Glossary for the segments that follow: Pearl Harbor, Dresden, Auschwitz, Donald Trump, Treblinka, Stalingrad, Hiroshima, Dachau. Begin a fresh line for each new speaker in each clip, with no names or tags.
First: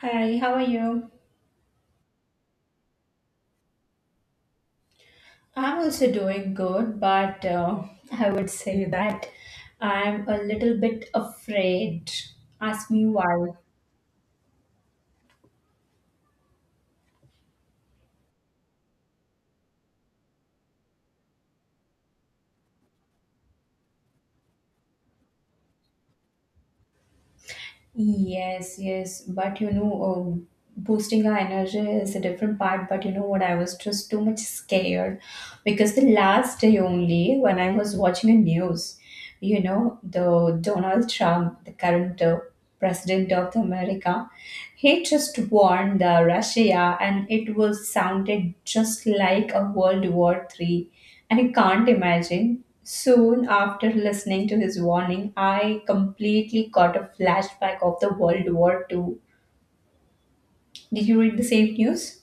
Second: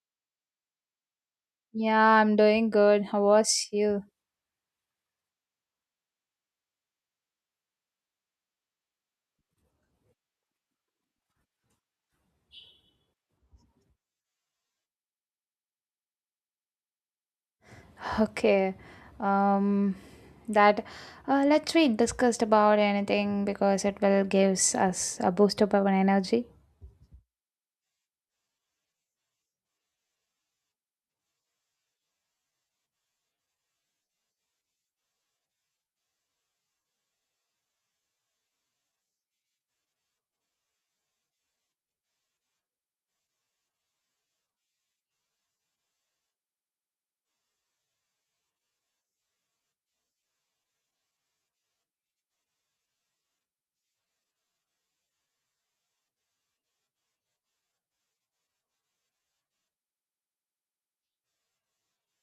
Hi, how are you?
Yeah, I'm doing good. How was you?
I'm also doing good, but I would say that I'm a little bit afraid. Ask me why.
Okay. Um that let's we discussed about anything because it will gives us a boost of our energy.
Yes, yes, but boosting our energy is a different part. But you know what? I was just too much scared because the last day only when I was watching the news, you know, the Donald Trump, the current president of America, he just warned Russia, and it was sounded just like a World War Three, and I can't imagine. Soon after listening to his warning, I completely got a flashback of the World War Two. Did you read the same news?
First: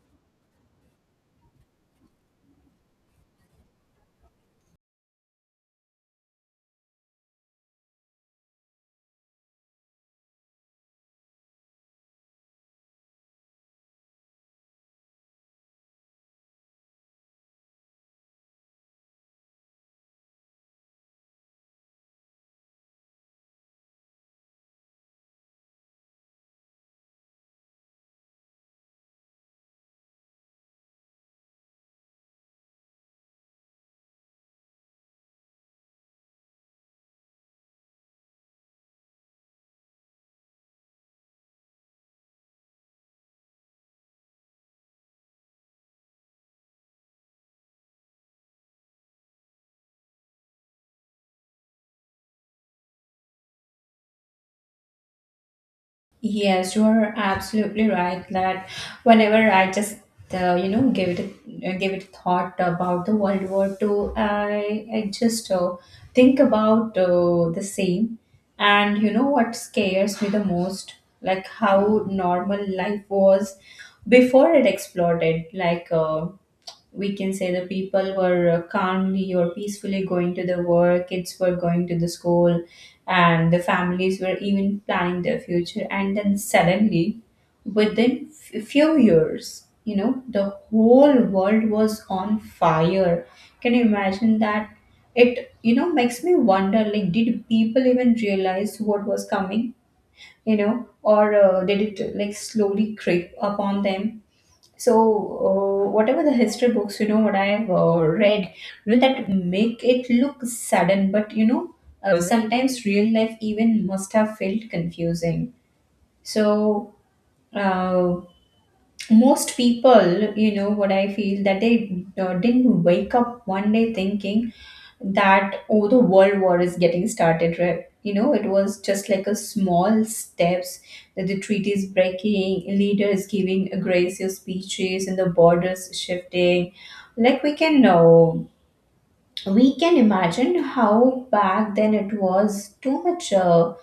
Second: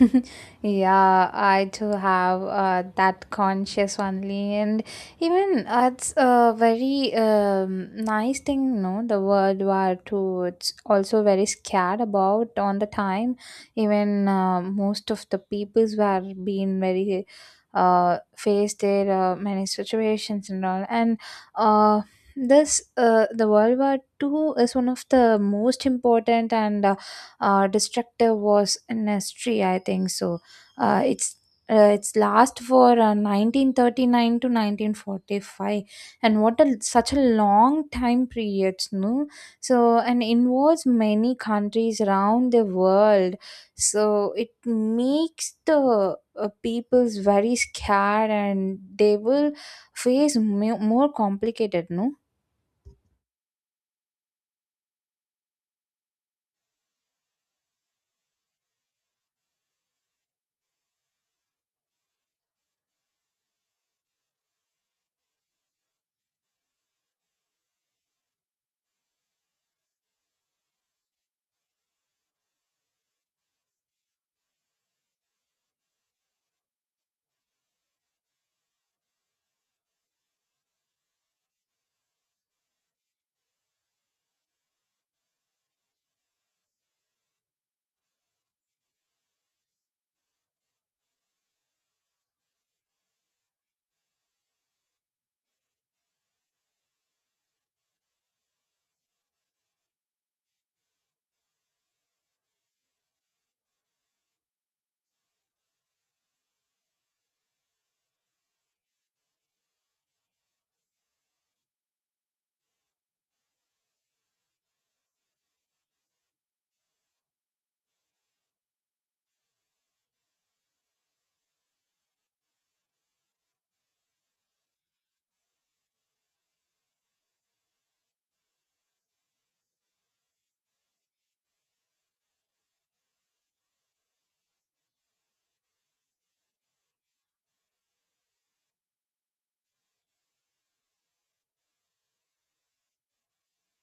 yeah, I too have that conscious only, and even it's a very nice thing, no? The World War Two. It's also very scared about on the time. Even most of the peoples were being very faced their many situations and all, and uh, this the World War Two is one of the most important and destructive was an history I think so. uh, it's it's last for 1939 to 1945. And what a such a long time period, no? So and involves many countries around the world. So it makes the people's very scared and they will face more complicated, no?
Yes, you are absolutely right that whenever I just you know, give it a thought about the World War Two, I just think about the same, and you know what scares me the most, like how normal life was before it exploded. Like we can say the people were calmly or peacefully going to the work, kids were going to the school, and the families were even planning their future, and then suddenly within few years, you know, the whole world was on fire. Can you imagine that? It, you know, makes me wonder, like, did people even realize what was coming? You know, or did it like slowly creep upon them? So, whatever the history books, you know, what I have read, you know, that make it look sudden, but you know, sometimes real life even must have felt confusing. So, uh, most people, you know, what I feel, that they didn't wake up one day thinking that, oh, the world war is getting started, right? You know, it was just like a small steps, that the treaties breaking, leaders giving aggressive speeches, and the borders shifting. Like, we can know, we can imagine how back then it was too much uh,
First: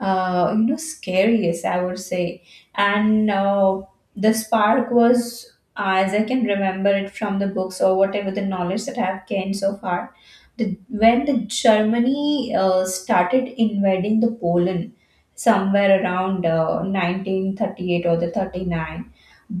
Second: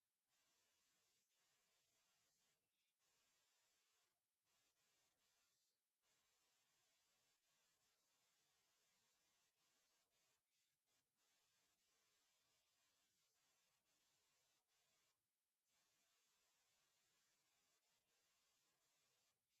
uh, you know, scariest, I would say. And the spark was, as I can remember it from the books or whatever the knowledge that I have gained so far, the, when the germany started invading the poland somewhere around 1938 or the 39.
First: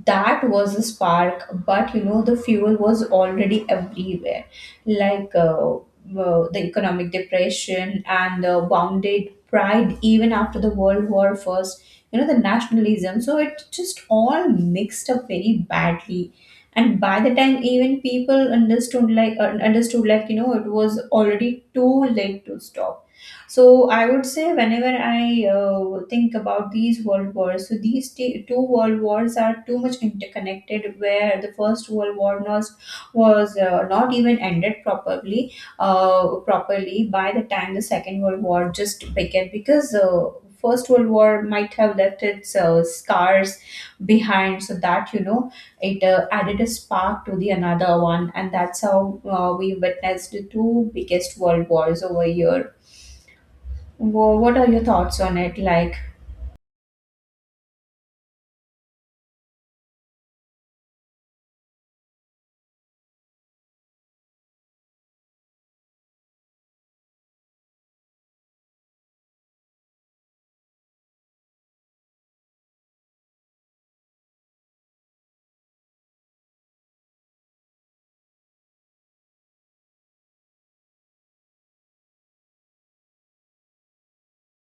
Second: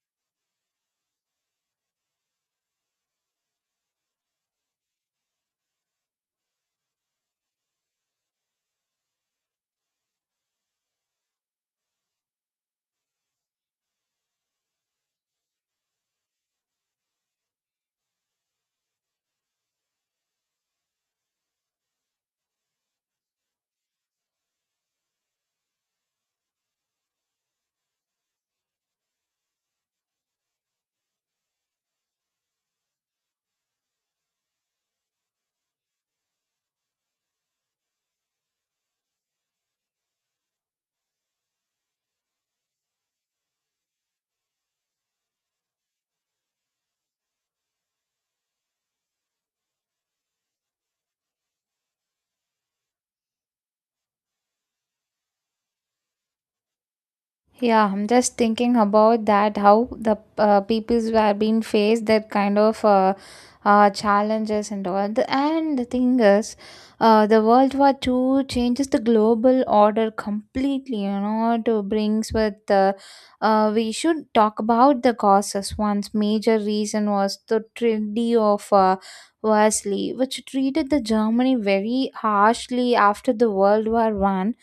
That was the spark, but you know, the fuel was already everywhere. Like the economic depression and the wounded pride even after the world war first, you know, the nationalism, so it just all mixed up very badly. And by the time even people understood, like, you know, it was already too late to stop. So I would say, whenever I think about these world wars, so these two world wars are too much interconnected. Where the first world war was not even ended properly, properly, by the time the second world war just began, because first world war might have left its scars behind, so that, you know, it added a spark to the another one, and that's how we witnessed the two biggest world wars over here. What are your thoughts on it, like?
Yeah, I'm just thinking about that how the peoples were being faced that kind of challenges and all. The, and the thing is, the World War Two changes the global order completely. You know, to brings with we should talk about the causes. One's major reason was the Treaty of Versailles, which treated the Germany very harshly after the World War One.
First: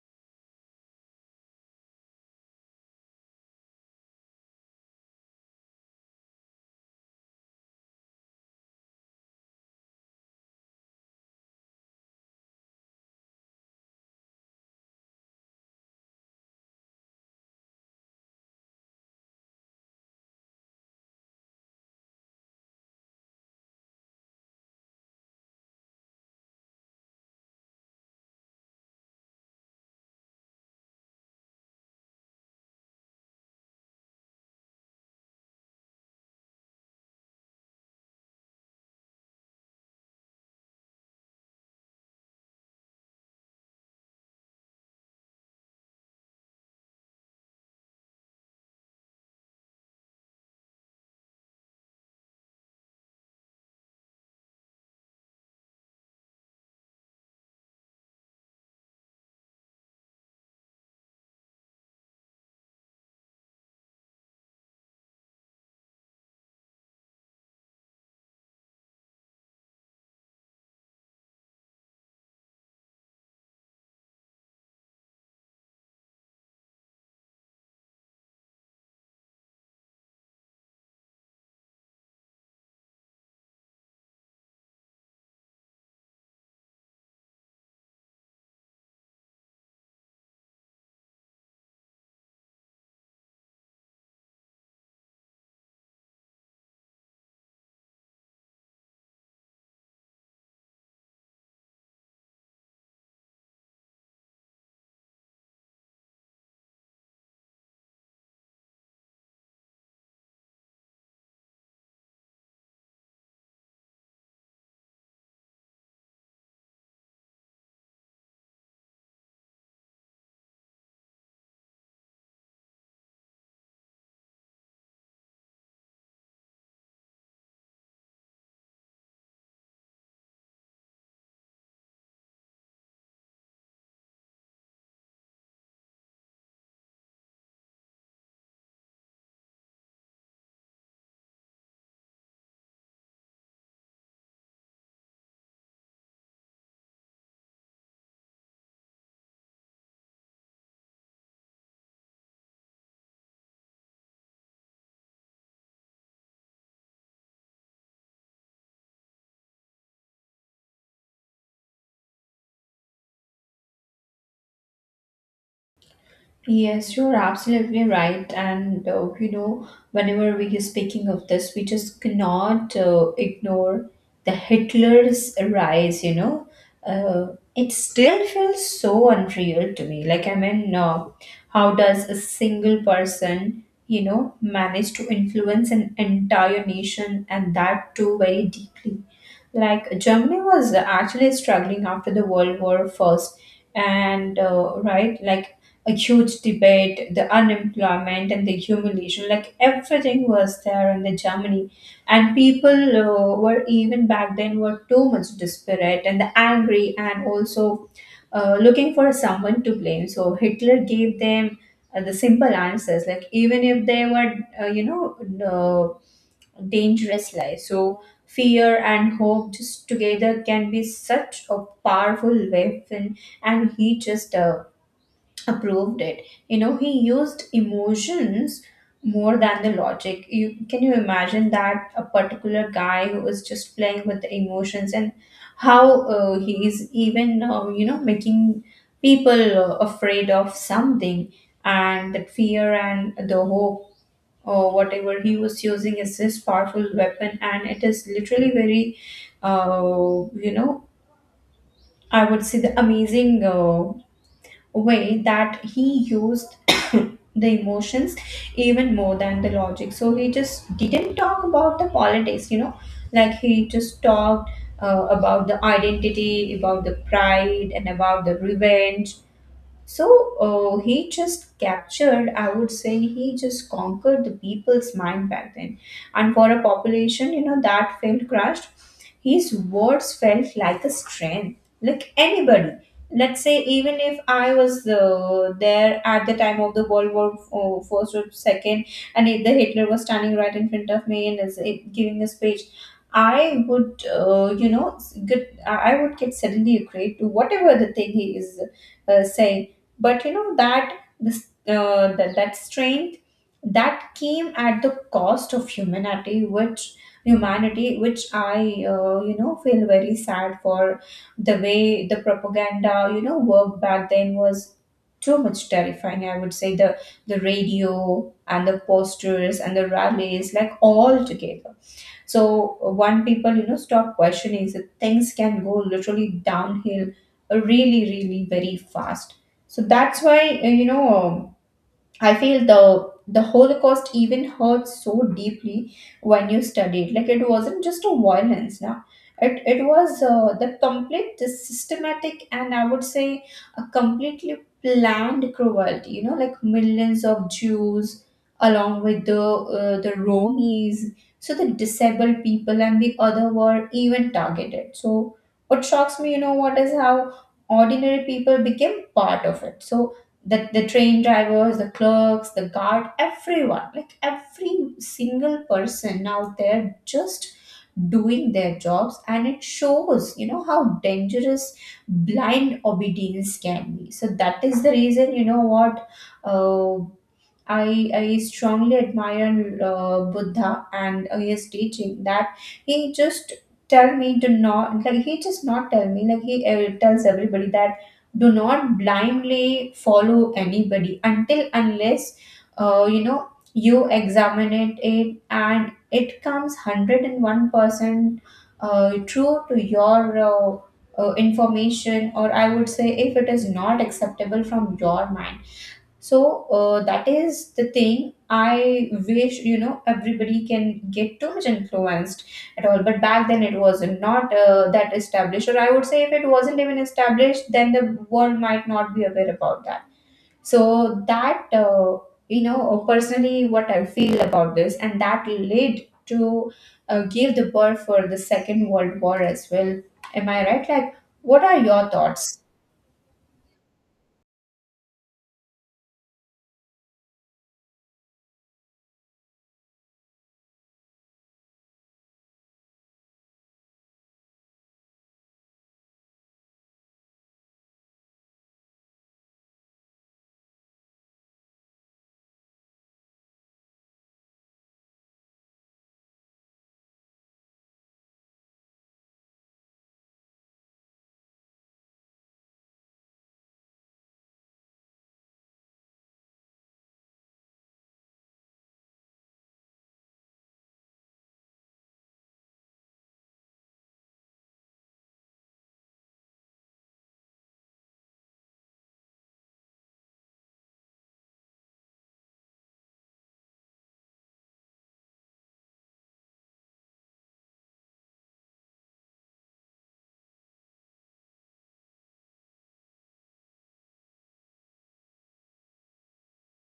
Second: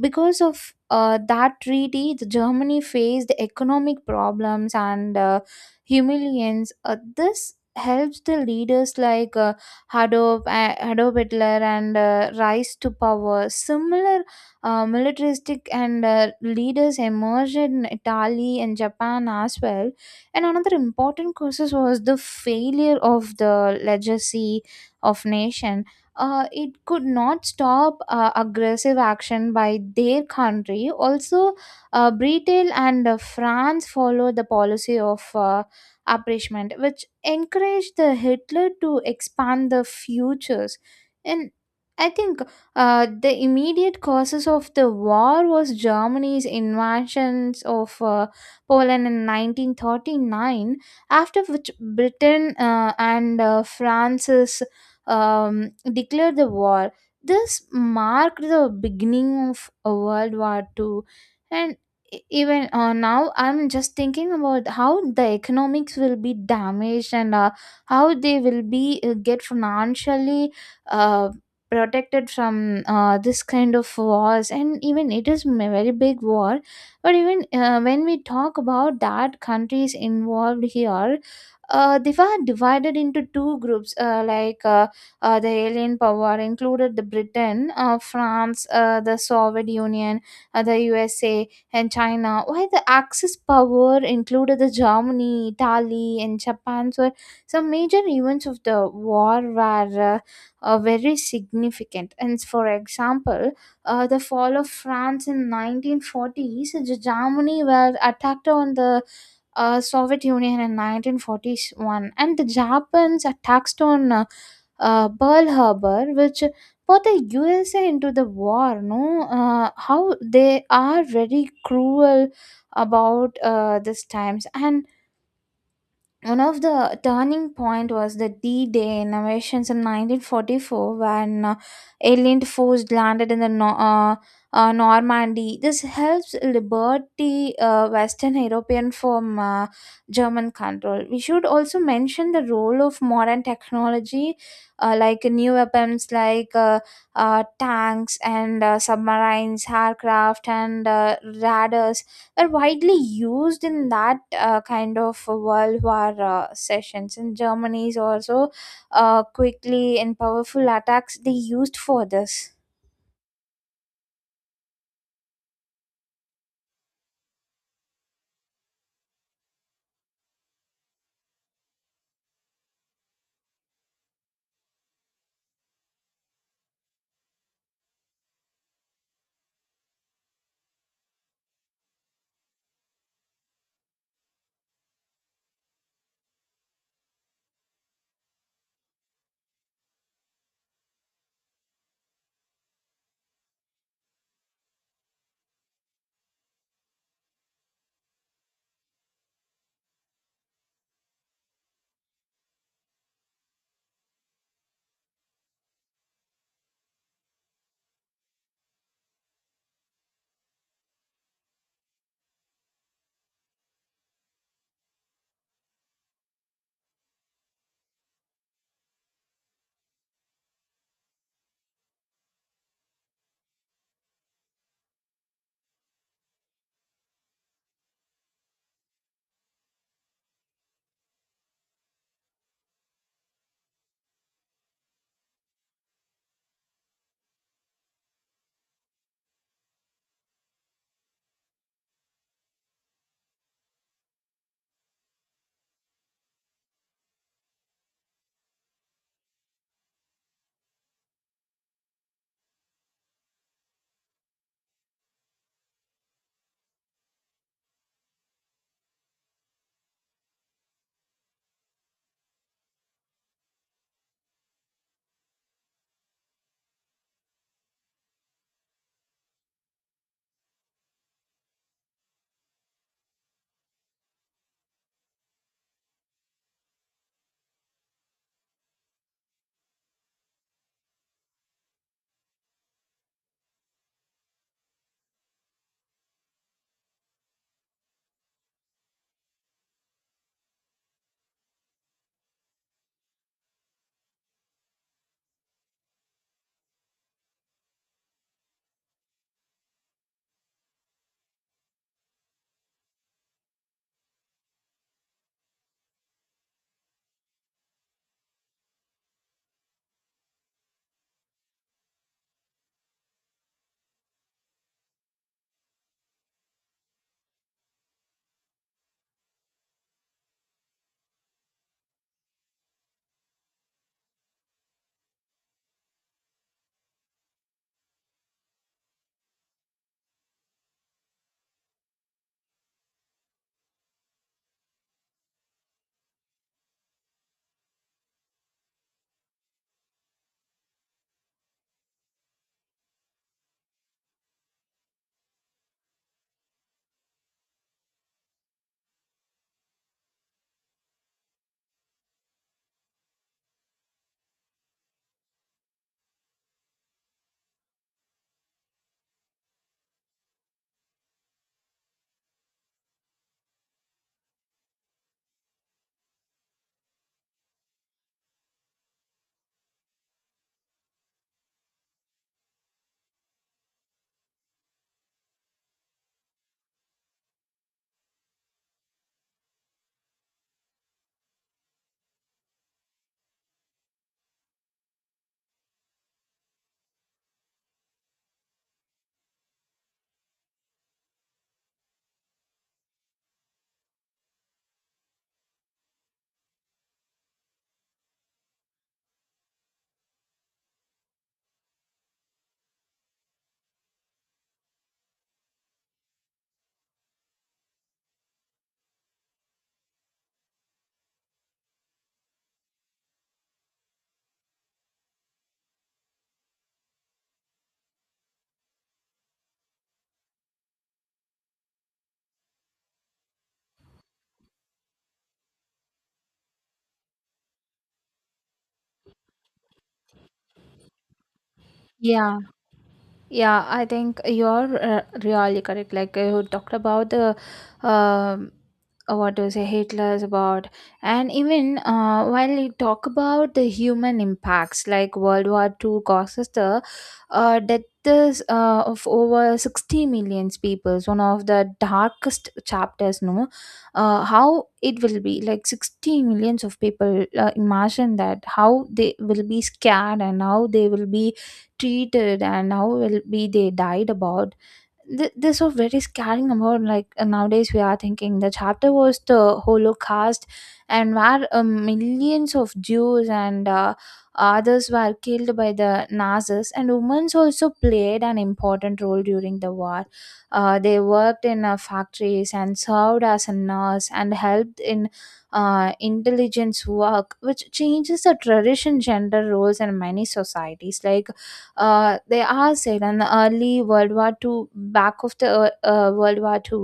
Because of that treaty, the Germany faced economic problems and humiliations. This helps the leaders like Adolf Hitler and rise to power. Similar militaristic and leaders emerged in Italy and Japan as well. And another important causes was the failure of the legacy of nation. It could not stop aggressive action by their country. Also, Britain and France followed the policy of appreciation, which encouraged the Hitler to expand the futures. And I think the immediate causes of the war was Germany's invasions of Poland in 1939, after which Britain and France's declared the war. This marked the beginning of a World War Two, and e- even now, I'm just thinking about how the economics will be damaged and how they will be get financially uh, protected from this kind of wars. And even it is a very big war, but even when we talk about that countries involved here, they were divided into two groups the alien power included the Britain, France, the Soviet Union, the USA, and China. While the Axis power included the Germany, Italy, and Japan. So some major events of the war were very significant. And for example, the fall of France in 1940s, the Germany were attacked on the Soviet Union in 1941, and the Japan's attacks on Pearl Harbor, which put the USA into the war. No, how they are very cruel about these times, and one of the turning point was the D-Day innovations in 1944 when alien force landed in the Normandy. This helps liberty Western European from German control. We should also mention the role of modern technology like new weapons like tanks and submarines, aircraft and radars are widely used in that kind of world war sessions. And germany is also quickly and powerful attacks they used for this.
Yes, you're absolutely right. And you know, whenever we are speaking of this, we just cannot ignore the Hitler's rise. You know, it still feels so unreal to me. Like, I mean, how does a single person, you know, manage to influence an entire nation, and that too very deeply? Like, Germany was actually struggling after the World War First, and right, like a huge debate, the unemployment and the humiliation, like everything was there in the Germany, and people were even back then were too much desperate and angry, and also looking for someone to blame. So Hitler gave them the simple answers, like, even if they were, you know, uh, dangerous life. So fear and hope just together can be such a powerful weapon, and he just approved it. You know, he used emotions more than the logic. You can, you imagine that a particular guy who was just playing with the emotions, and how he is even, you know, making people afraid of something, and that fear and the hope or whatever he was using is his powerful weapon, and it is literally very you know, I would say the amazing way that he used the emotions even more than the logic. So he just didn't talk about the politics, you know, like, he just talked about the identity, about the pride, and about the revenge. So he just captured, I would say, he just conquered the people's mind back then. And for a population, you know, that felt crushed, his words felt like a strength. Like, anybody, let's say, even if I was there at the time of the World War First or Second, and if the Hitler was standing right in front of me and is giving a speech, I would, you know, get, I would get suddenly agreed to whatever the thing he is saying. But you know that that strength that came at the cost of humanity, which humanity, which I, you know, feel very sad for. The way the propaganda, you know, worked back then was too much terrifying, I would say, the radio and the posters and the rallies, like, all together. So one people, you know, stop questioning, so things can go literally downhill really, really very fast. So that's why, I feel the Holocaust even hurt so deeply when you study it. Like, it wasn't just a violence, now. It was the complete, the systematic, and I would say a completely planned cruelty. You know, like, millions of Jews along with the Romanies, so the disabled people and the other were even targeted. So what shocks me, you know, what, is how ordinary people became part of it. So the train drivers, the clerks, the guard, everyone, like, every single person out there just doing their jobs. And it shows, you know, how dangerous blind obedience can be. So that is the reason, you know, what, uh, I strongly admire Buddha and his teaching, that he just tell me to not, like, he just not tell me, like, he tells everybody that do not blindly follow anybody until unless you know, you examine it, it and it comes 101% true to your information, or I would say, if it is not acceptable from your mind. So that is the thing. I wish, you know, everybody can get too much influenced at all. But back then it was not that established, or I would say, if it wasn't even established, then the world might not be aware about that. So that, you know, personally, what I feel about this, and that led to give the birth for the Second World War as well. Am I right? Like, what are your
Yeah,
thoughts?
Yeah, I think you're really correct. Like you talked about the um what do you say Hitler's about, and even while you talk about the human impacts, like World War Two causes the deaths of over 60 million people. One of the darkest chapters, no, how it will be like 60 millions of people. Imagine that how they will be scared and how they will be treated and how will be they died about. This was very scaring about. Like nowadays we are thinking the chapter was the holocaust, and where millions of jews and others were killed by the nazis. And women also played an important role during the war. They worked in factories and served as a nurse and helped in intelligence work, which changes the tradition gender roles in many societies. Like they are said in early World War Two, back of the World War Two,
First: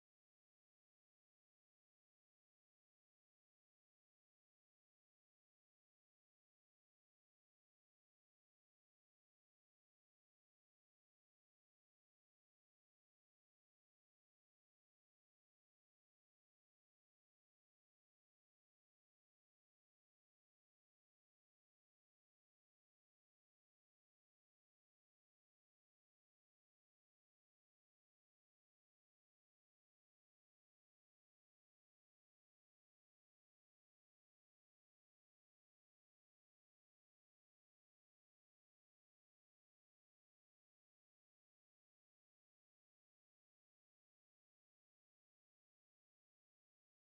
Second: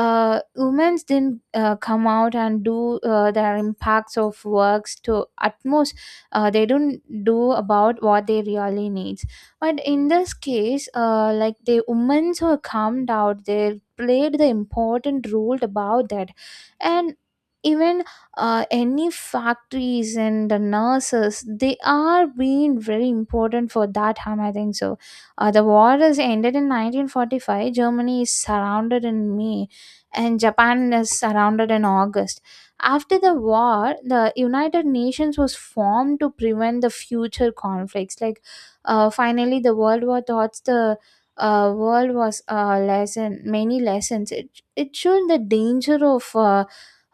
Women didn't come out and do their impacts of works to utmost. They don't do about what they really needs. But in this case, like the women who come out, they played the important role about that, and even any factories and the nurses they are being very important for that harm, I think so. The war is ended in 1945. Germany is surrounded in may, and japan is surrounded in august. After the war, the united nations was formed to prevent the future conflicts. Like finally, the world war thoughts the world was a lesson, many lessons. It showed the danger of uh,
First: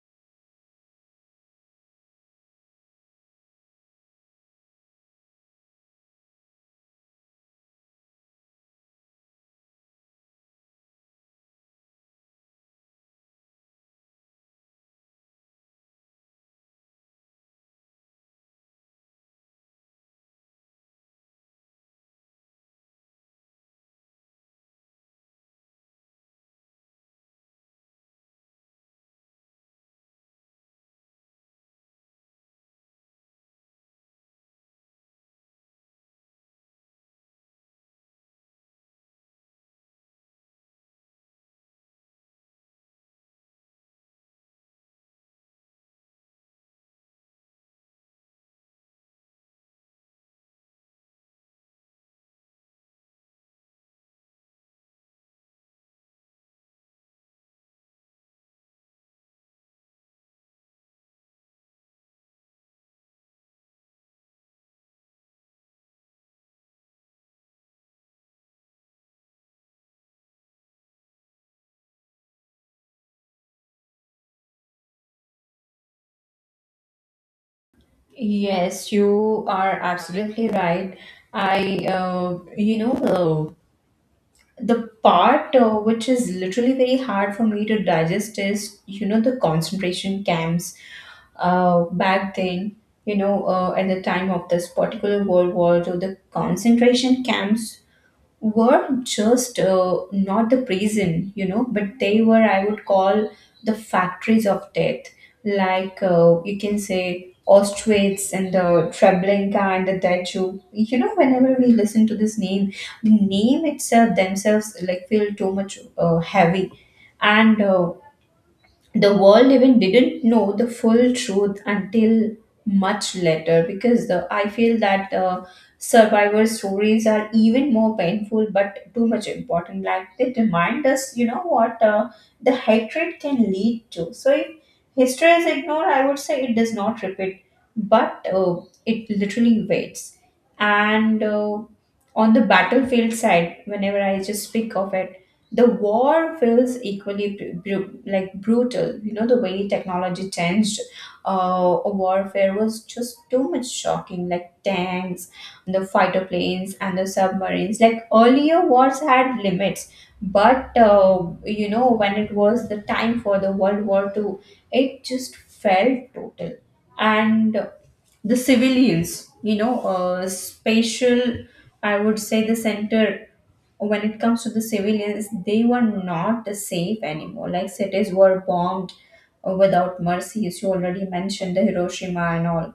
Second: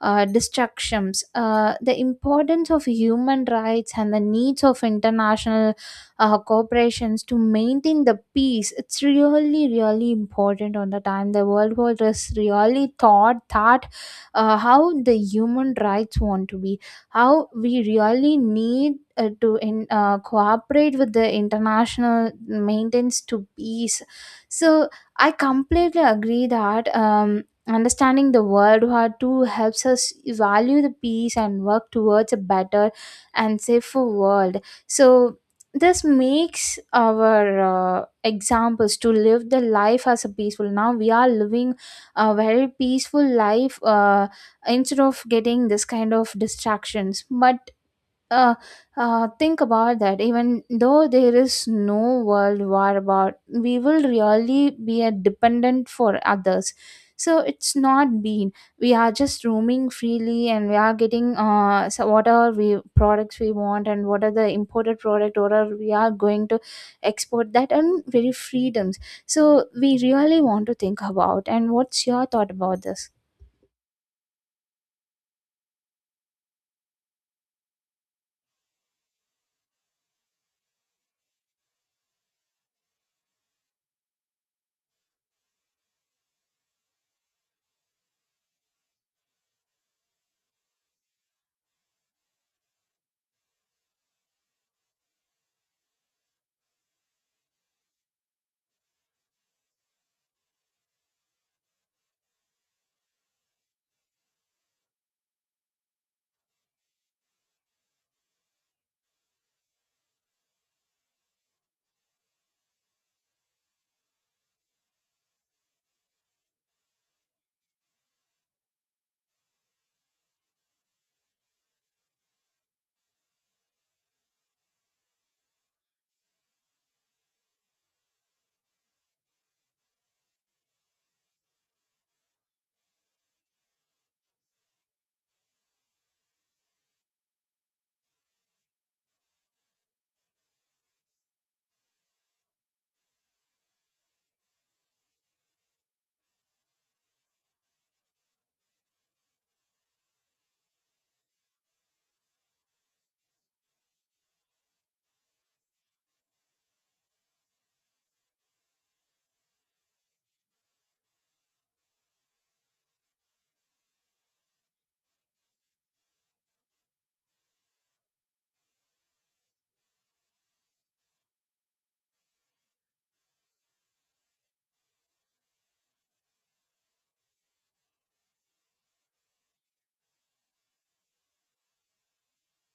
uh, distractions, the importance of human rights and the needs of international corporations to maintain the peace. It's really, really important on the time. The World War is really thought that how the human rights want to be, how we really need to cooperate with the international maintenance to peace. So I completely agree that. Understanding the world war II helps us value the peace and work towards a better and safer world. So this makes our examples to live the life as a peaceful. Now, we are living a very peaceful life instead of getting this kind of distractions. But uh, think about that. Even though there is no world war about, we will really be a dependent for others. So it's not been. We are just roaming freely, and we are getting so what are we products we want, and what are the imported product, what are we are going to export that, and very freedoms. So we really want to think about. And what's your thought about this?
Yes, you are absolutely right. I, you know, the part which is literally very hard for me to digest is, you know, the concentration camps back then, you know, at the time of this particular World War II, the concentration camps were just not the prison, you know, but they were, I would call, the factories of death. Like, you can say Auschwitz and the Treblinka and the Dachau. You know, whenever we listen to this name, the name itself themselves like feel too much heavy. And the world even didn't know the full truth until much later, because the, I feel that survivor stories are even more painful but too much important. Like, they remind us, you know, what the hatred can lead to. So if history is ignored, I would say it does not repeat, but it literally waits. And on the battlefield side, whenever I just speak of it, the war feels equally like brutal. You know, the way technology changed warfare was just too much shocking, like tanks, the fighter planes, and the submarines. Like, earlier, wars had limits, but you know, when it was the time for the World War Two, it just felt total. And the civilians, you know, spatial, I would say the center, when it comes to the civilians, they were not safe anymore. Like, cities were bombed without mercy, as you already mentioned, the Hiroshima and all.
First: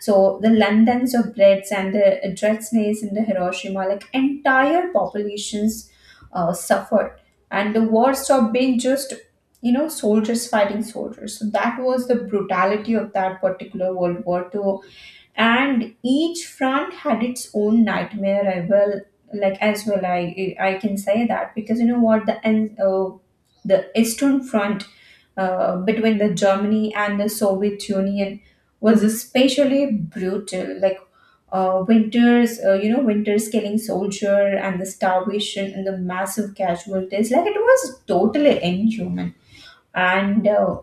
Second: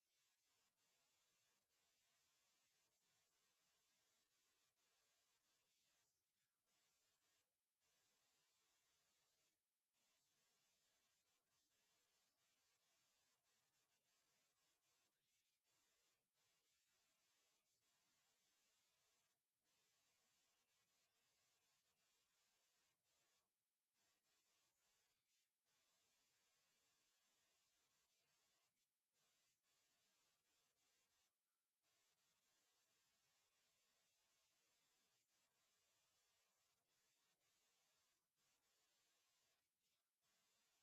So the Londons of Brits and the Dresdens and the Hiroshima, like, entire populations suffered, and the war stopped being just, you know, soldiers fighting soldiers. So that was the brutality of that particular World War Two. And each front had its own nightmare. I will, like, as well, I can say that because you know what, the eastern front, between the Germany and the Soviet Union, was especially brutal. Like winters, you know, winters killing soldier and the starvation and the massive casualties. Like it was totally inhuman. And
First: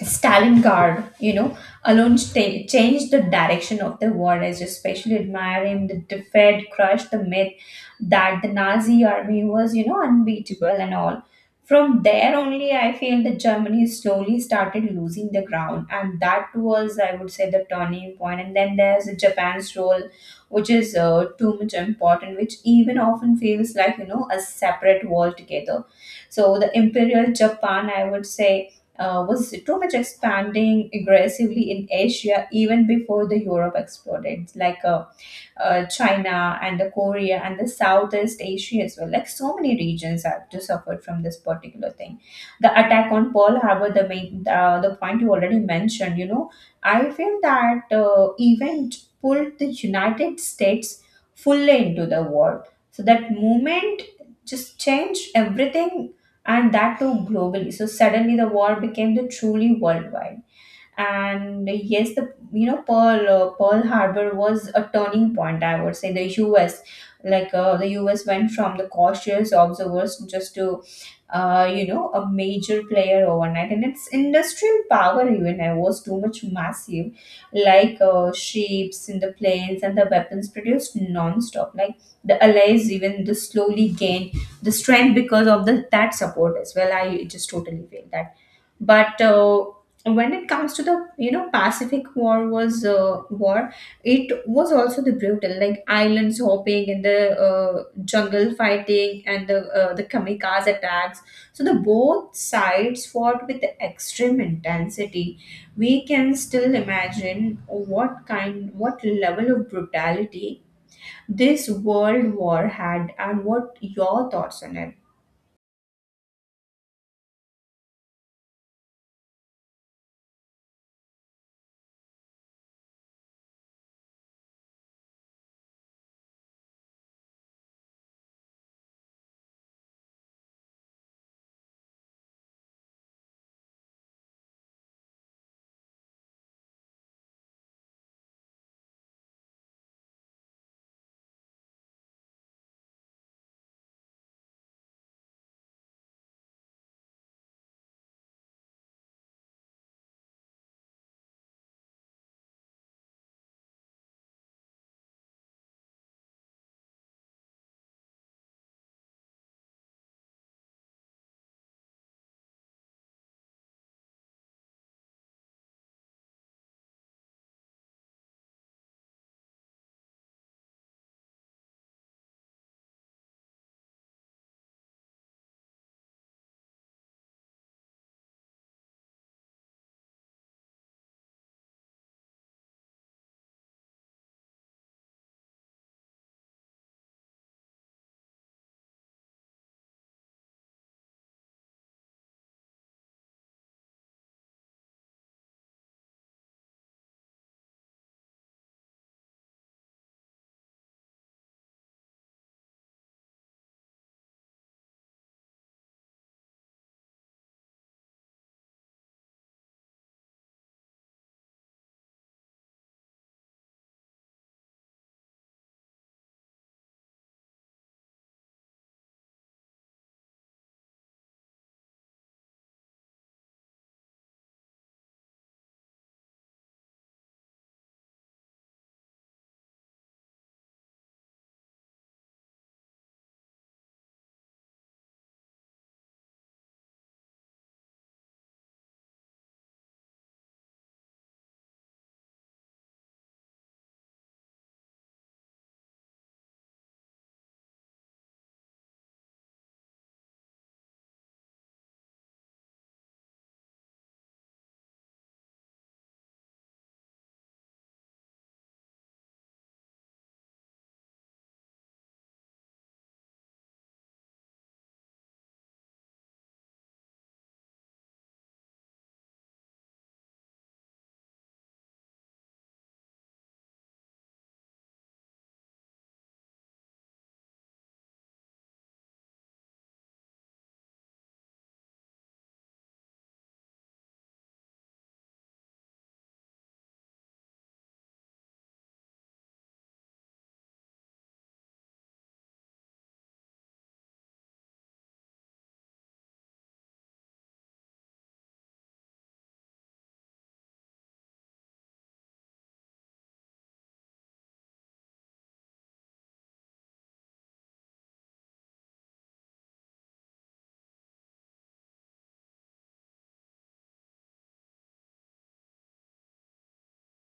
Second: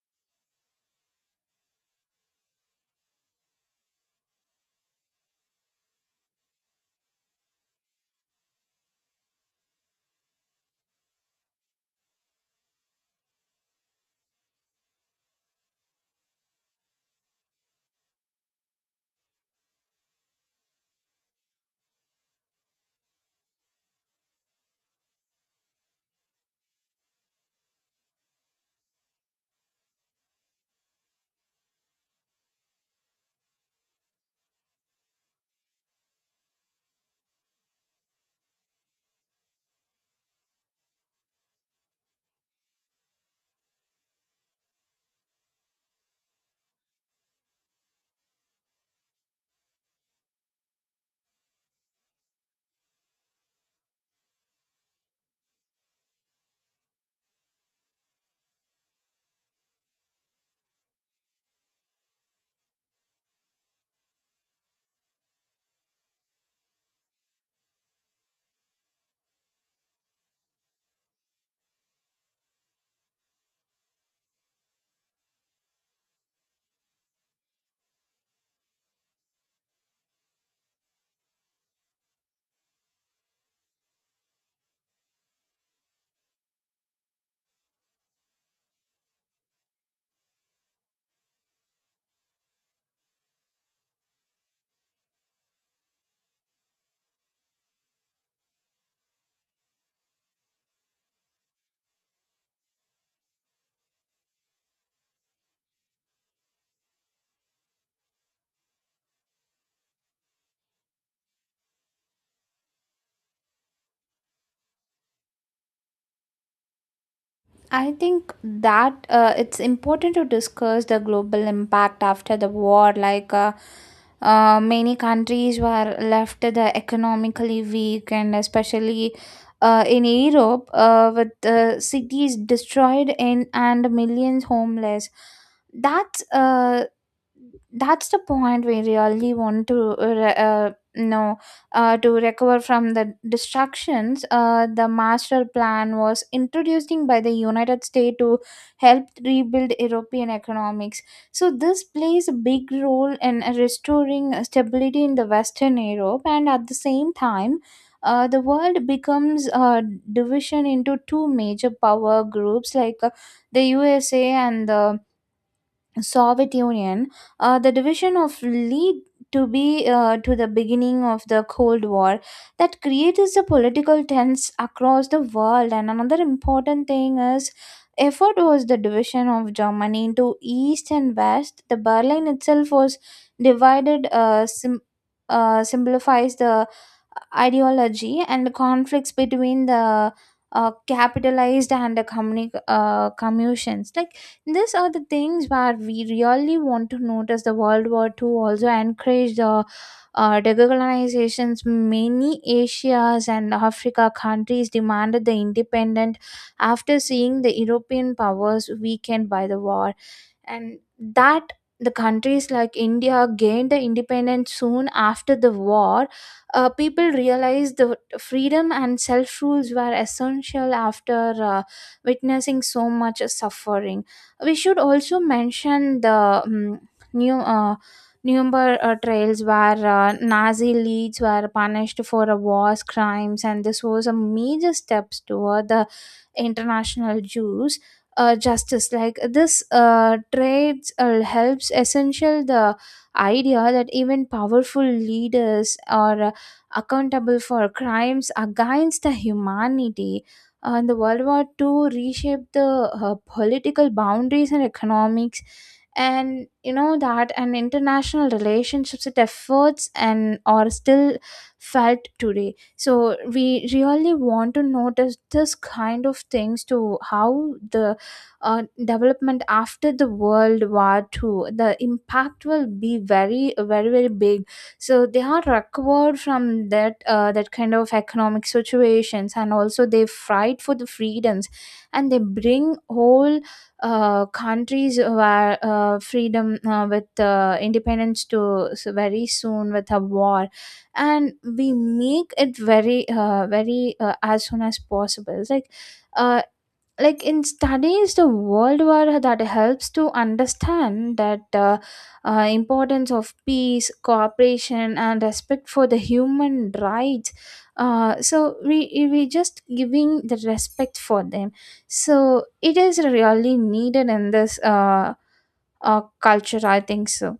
Stalingrad, you know, alone changed the direction of the war. I especially admire him. The defeat crushed the myth that the Nazi army was unbeatable and all. From there only, I feel that Germany slowly started losing the ground, and that was, I would say, the turning point. And then there's Japan's role, which is too much important, which even often feels like a separate world together. So the imperial Japan, I would say, was too much expanding aggressively in Asia even before the Europe exploded. Like China and the Korea and the Southeast Asia as well. Like so many regions have to suffer from this particular thing. The attack on Pearl Harbor, the main the point you already mentioned. You know, I feel that event pulled the United States fully into the war. So that movement just changed everything, and that too globally. So suddenly the war became the truly worldwide. And yes, the Pearl pearl harbor was a turning point. I would say the US, like, the US went from the cautious observers just to you know, a major player overnight. And its industrial power even I was too much massive, like ships and the planes and the weapons produced non-stop. Like the allies even the slowly gained the strength because of the that support as well. I just totally feel that. But when it comes to the Pacific war was war, it was also the brutal, like islands hopping and the jungle fighting and the kamikaze attacks. So the both sides fought with extreme intensity. We can still imagine what kind, what level of brutality this world war had. And what your thoughts on it?
I think that it's important to discuss the global impact after the war. Like many countries were left the economically weak, and especially in Europe, with cities destroyed and millions homeless. That's uh, that's the point we really want to know, to recover from the destructions. The master plan was introduced by the United States to help rebuild European economics. So this plays a big role in restoring stability in the Western Europe, and at the same time, the world becomes a division into two major power groups, like the USA and the Soviet Union. The division of lead to be to the beginning of the Cold War that creates the political tense across the world. And another important thing is effort was the division of Germany into East and West. The Berlin itself was divided. Simplifies the ideology and the conflicts between the capitalized and the communes. Like these are the things where we really want to notice. The World War II also encouraged the decolonizations. Many Asia's and Africa countries demanded the independent after seeing the European powers weakened by the war. And that the countries like india gained the independence soon after the war. People realized the freedom and self rules were essential after witnessing so much suffering. We should also mention the new Nuremberg trials where Nazi leads were punished for war crimes, and this was a major step toward the international Jews justice. Like this trades helps essential the idea that even powerful leaders are accountable for crimes against the humanity. And the world war Two reshaped the political boundaries and economics and you know that and international relationships and efforts, and are still felt today. So we really want to notice this kind of things to how the development after the world war ii, the impact will be very very very big. So they are recovered from that that kind of economic situations, and also they fight for the freedoms, and they bring whole countries where freedom with independence to. So very soon with a war, and we make it very very as soon as possible. It's uh, like in studies, the world war that helps to understand that importance of peace, cooperation and respect for the human rights. So we just giving the respect for them. So it is really needed in this culture, I think so.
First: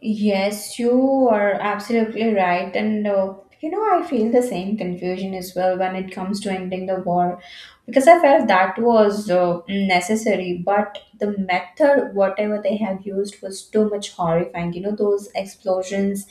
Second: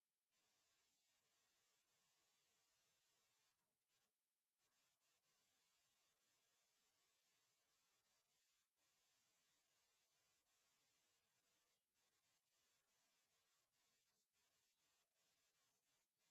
Yes, you are absolutely right. And you know, I feel the same confusion as well when it comes to ending the war because I felt that was necessary, but the method, whatever they have used, was too much horrifying. You know, those explosions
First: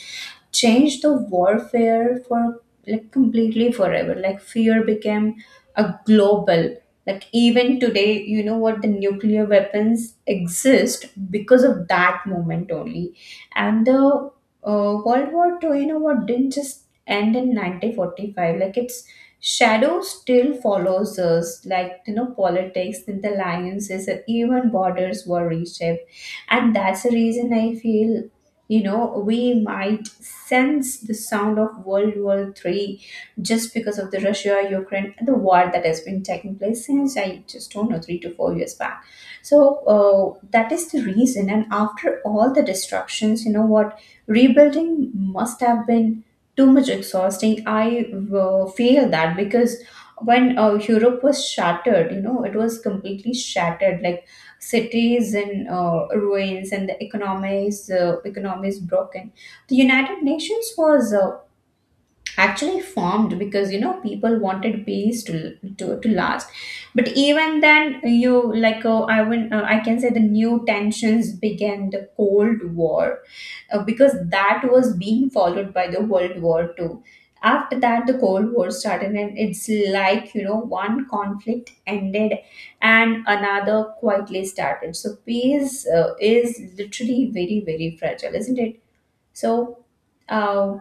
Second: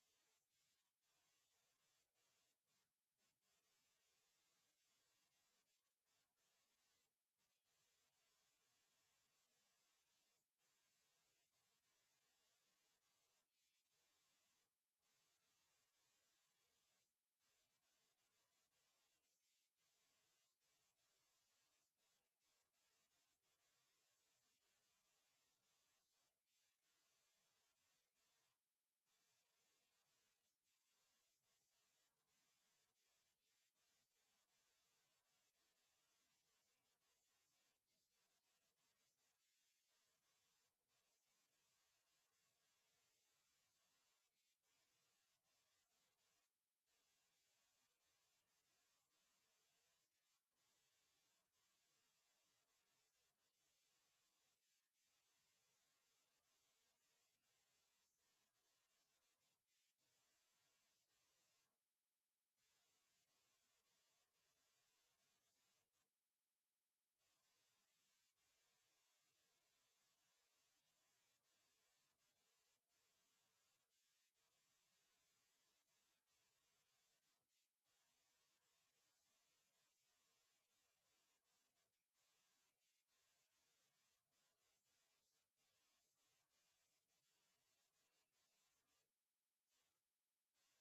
changed the warfare for, like, completely forever. Like, fear became a global. Like even today, you know what, the nuclear weapons exist because of that moment only. And the World War Two, you know what, didn't just end in 1945. Like its shadow still follows us. Like, you know, politics and the alliances, and even borders were reshaped. And that's the reason I feel, we might sense the sound of World War Three just because of the Russia Ukraine the war that has been taking place since I just don't know 3 to 4 years back. So that is the reason. And after all the destructions, you know what? Rebuilding must have been too much exhausting. I feel that because when Europe was shattered, you know, it was completely shattered, like cities in ruins and the economies, economies broken. The United Nations was actually formed because you know people wanted peace to to last. But even then, you, like, I can say the new tensions began the Cold War because that was being followed by the World War Two. After that, the Cold War started, and it's like, you know, one conflict ended and another quietly started. So peace is literally very, very fragile, isn't it? So uh,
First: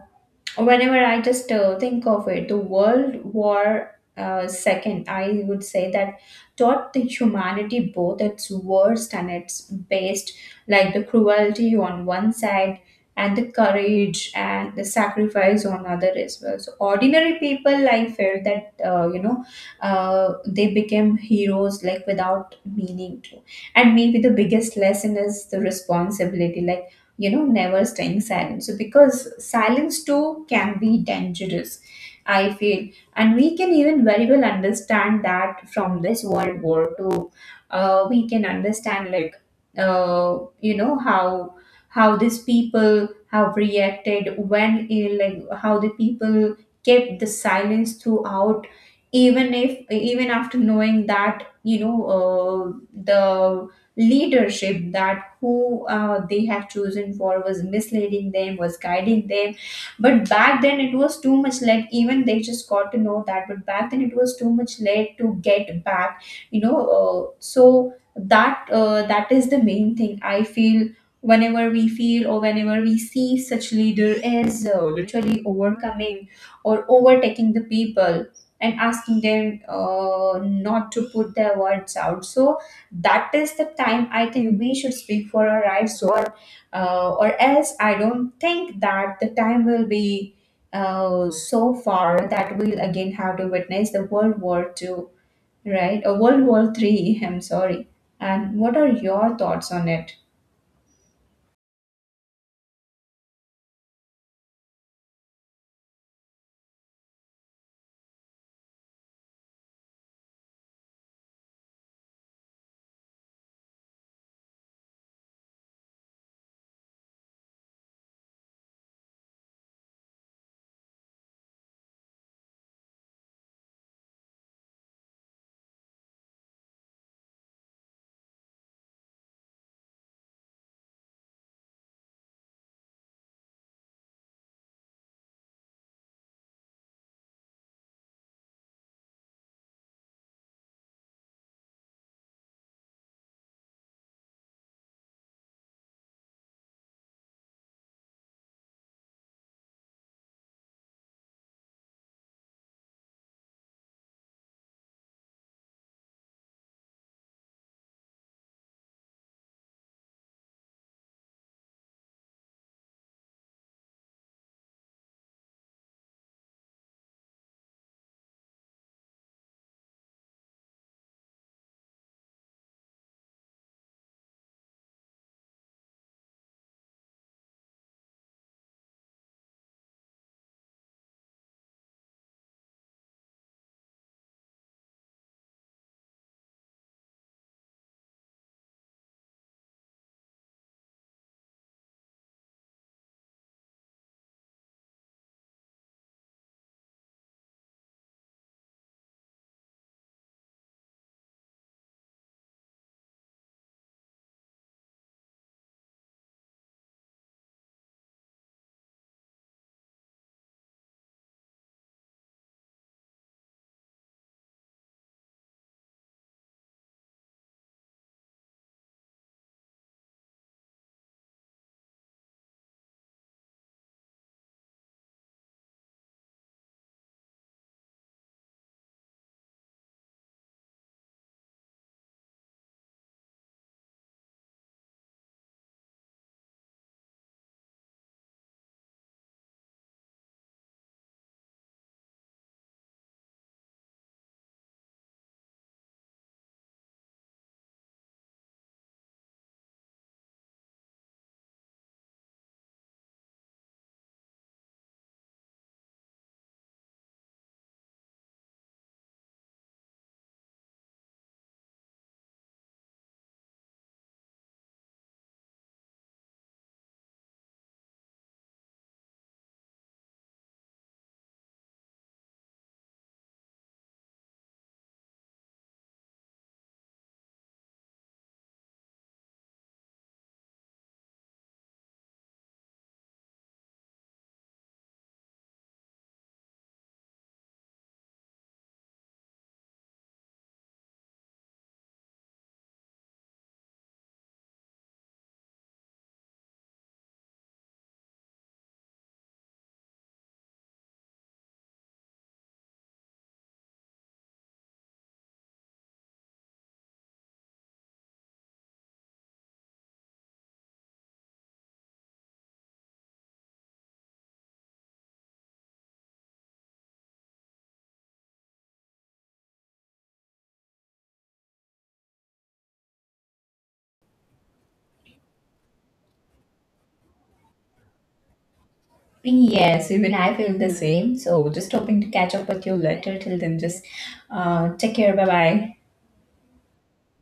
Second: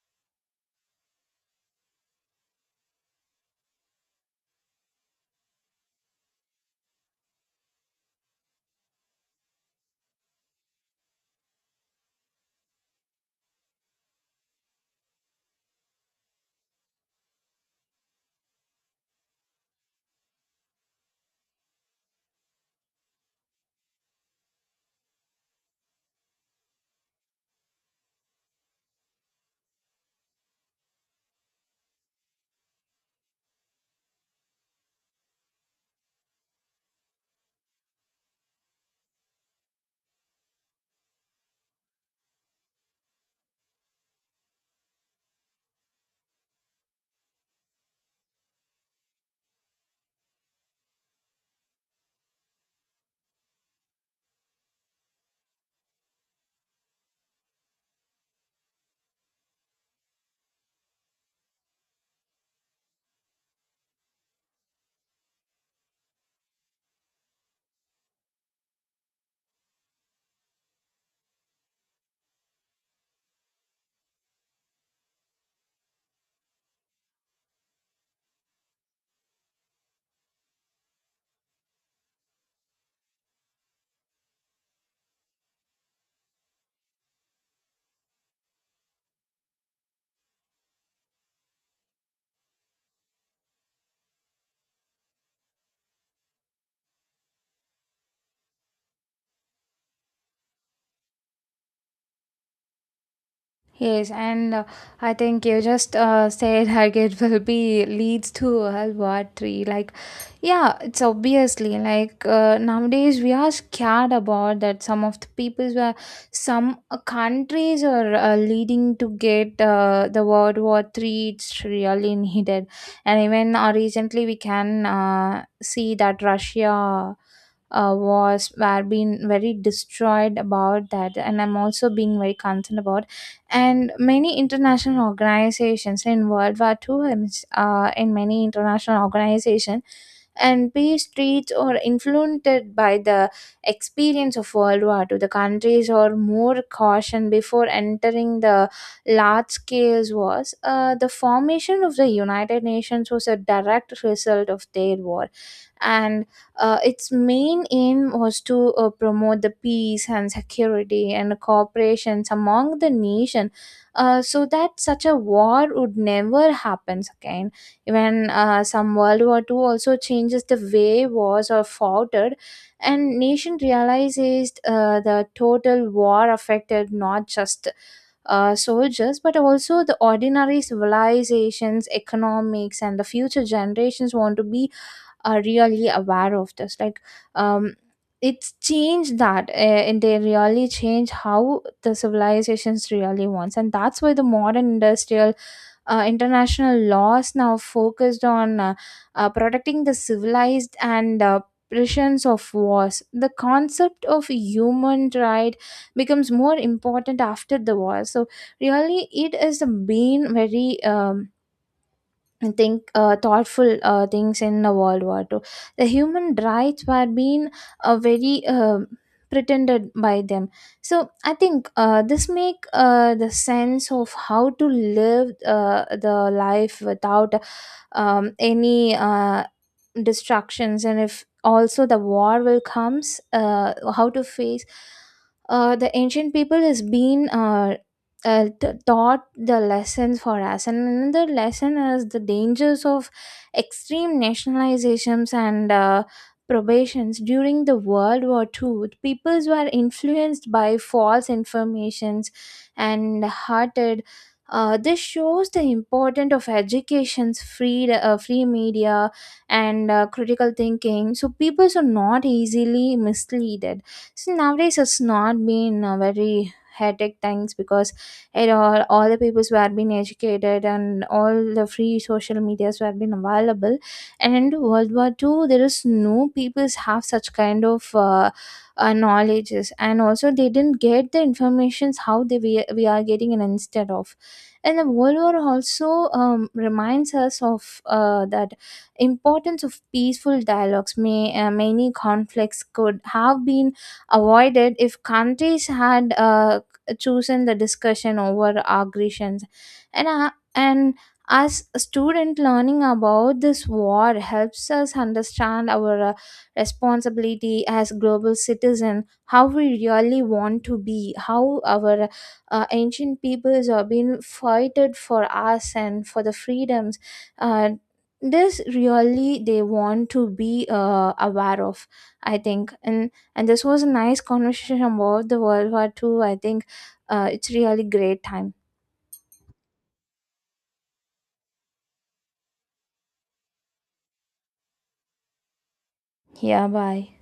whenever I just think of it, the World War Second, I would say that taught the humanity both its worst and its best, like the cruelty on one side and the courage and the sacrifice on other as well. So ordinary people, I felt that you know, they became heroes like without meaning to. And maybe the biggest lesson is the responsibility, like, you know, never staying silent. So because silence too can be dangerous, I feel. And we can even very well understand that from this World War Two. We can understand, like, you know, how these people have reacted when, like, how the people kept the silence throughout, even if, even after knowing that, the leadership that who they have chosen for was misleading them, was guiding them. But back then it was too much late, even they just got to know that, but back then it was too much late to get back. You know, so that, that is the main thing I feel. Whenever we feel or whenever we see such leader as literally overcoming or overtaking the people and asking them not to put their words out. So that is the time I think we should speak for our rights. Or or else, I don't think that the time will be so far that we'll again have to witness the World War Two, right? Or World War Three. I'm sorry. And what are your thoughts on it?
Yes, and I think you just said like it will be leads to a World Three. Like, yeah, it's obviously like nowadays we are scared about that. Some of the peoples were some countries are leading to get the World War Three. It's really needed, and even recently we can see that Russia was were being very destroyed about that, and I'm also being very concerned about and many international organizations in World War II, and, in many international organizations, and peace treats or influenced by the experience of World War Two. The countries are more caution before entering the large scale wars. The formation of the United Nations was a direct result of their war, and its main aim was to promote the peace and security and cooperations among the nation so that such a war would never happen again. Even some World War Two also changes the way wars are fought and nation realizes the total war affected not just soldiers, but also the ordinary civilizations, economics, and the future generations want to be are really aware of this like um it's changed that and they really change how the civilizations really wants, and that's why the modern industrial international laws now focused on protecting the civilized and oppressions of wars. The concept of human right becomes more important after the war, so really it is the been very and think thoughtful things in the World War II. The human rights were being very pretended by them. So I think this make the sense of how to live the life without any distractions, and if also the war will comes, how to face. The ancient people has been taught the lessons for us, and another lesson is the dangers of extreme nationalizations and probations during the world war Two. The peoples were influenced by false informations and hearted. Uh, this shows the importance of education's free free media and critical thinking, so people are not easily misled. So nowadays it's not been a very hectic things, because and all the peoples were being educated and all the free social medias were being available, and in world war Two, there is no peoples have such kind of knowledges, and also they didn't get the informations how they we are getting, and instead of and the world war also reminds us of that importance of peaceful dialogues. May many conflicts could have been avoided if countries had chosen the discussion over aggressions, and as a student, learning about this war helps us understand our responsibility as global citizen, how we really want to be, how our ancient peoples have been fighted for us and for the freedoms. Uh, this really they want to be aware of, I think. And this was a nice conversation about the world war Two. I think it's really great time.
Yes, even I feel the same. So just hoping to catch up with you later. Till then, just take care. Bye bye.
Yeah, bye.